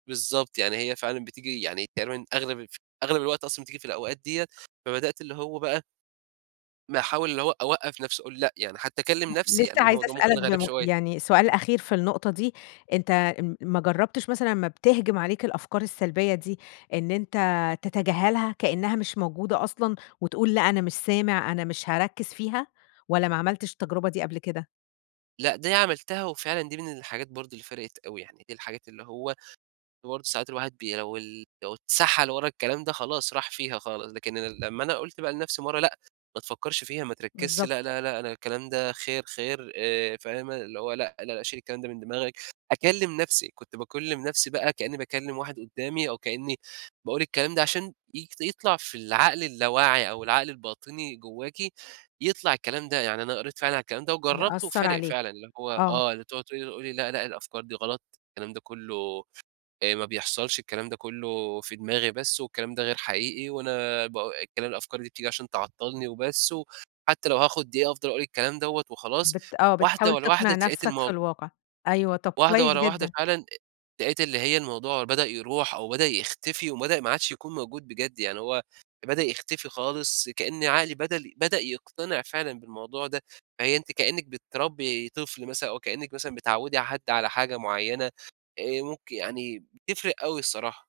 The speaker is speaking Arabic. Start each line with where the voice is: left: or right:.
right: بالضبط، يعني هي فعلًا بتيجي يعني تقريبًا أغلب الف أغلب الوقت أصلًا بتيجي في الأوقات ديّة، فبدأت اللي هو بقى ما أحاول اللي هو أوّقف نفسي أقول لأ، يعني حتى اكلّم نفسي
left: لسه
right: يعني،
left: عايزة
right: الموضوع ممكن
left: اسألك
right: غريب
left: بم
right: شوية.
left: يعني سؤال أخير في النقطة دي أنت ام ما جرّبتش مثلًا امّا بتهجم عليك الأفكار السلبية دي إن أنت تتجاهلها، كإنها مش موجودة أصلًا، وتقول لأ، أنا مش سامع، أنا مش هاركّز فيها، والّا ما عملتش التجربة دي قبل كده؟
right: لأ، دي عملتها، وفعلًا دي من الحاجات برضه اللي فرقِت أوي، يعني دي الحاجات اللي هو اللي برضه ساعات الواحد بي لو لو اتسَحَل ورا الكلام ده خلاص راح فيها خالص، لكن لمّا أنا قُلت بقى لنفسي مرة لأ، ما تفكّرش فيها، ما تركّزش لأ،
left: بالضبط.
right: لأ، لأ أنا الكلام ده خير، خير آآ فاهمة، اللي هو لأ، لأ، لأ شيل الكلام ده من دماغك. أكلّم نفسي، كنت باكلّم نفسي بقى كإني باكلّم واحد قدامي، أو كإني باقول الكلام ده عشان ي يطلع في العقل اللاوعي أو العقل الباطني جواكِ، يطلع الكلام ده. يعني أنا قريت فعلًا على الكلام ده وجرّبته
left: يأثّر
right: وفارق فعلًا،
left: عليك.
right: اللي هو
left: آه.
right: آه، اللي بتقعد تقولي قولي لأ، لأ، الأفكار دي غلط، الكلام ده كلّه آآ ما بيحصلش، الكلام ده كلّه في دماغي بس، والكلام ده غير حقيقي، وأنا با الكلام الأفكار دي بتيجي عشان تعطّلني وبس، وحتى لو هاخد دقيقة أفضل أقول الكلام دوّة وخلاص
left: بت آه،
right: واحدة
left: بتحاول
right: ورا واحدة
left: تقنع
right: اتلقيت
left: نفسك في
right: المو
left: الواقع. أيوه، طب
right: واحدة
left: كويس
right: ورا واحدة
left: جدًا.
right: فعلًا أ لقيت اللي هي الموضوع بدأ يروح، أو بدأ يختفي، وبدأ ما عادش يكون موجود بجد، يعني هو بدأ يختفي خالص كأن عقلي بدل بدأ يقتنع فعلًا بالموضوع ده. فهي أنتِ كإنِّك بتربّي طفل مثلًا أو كإنِّك مثلًا بتعوّدي حد على حاجة معينة، آآ ممكن يعني بتفرق أوي الصراحة.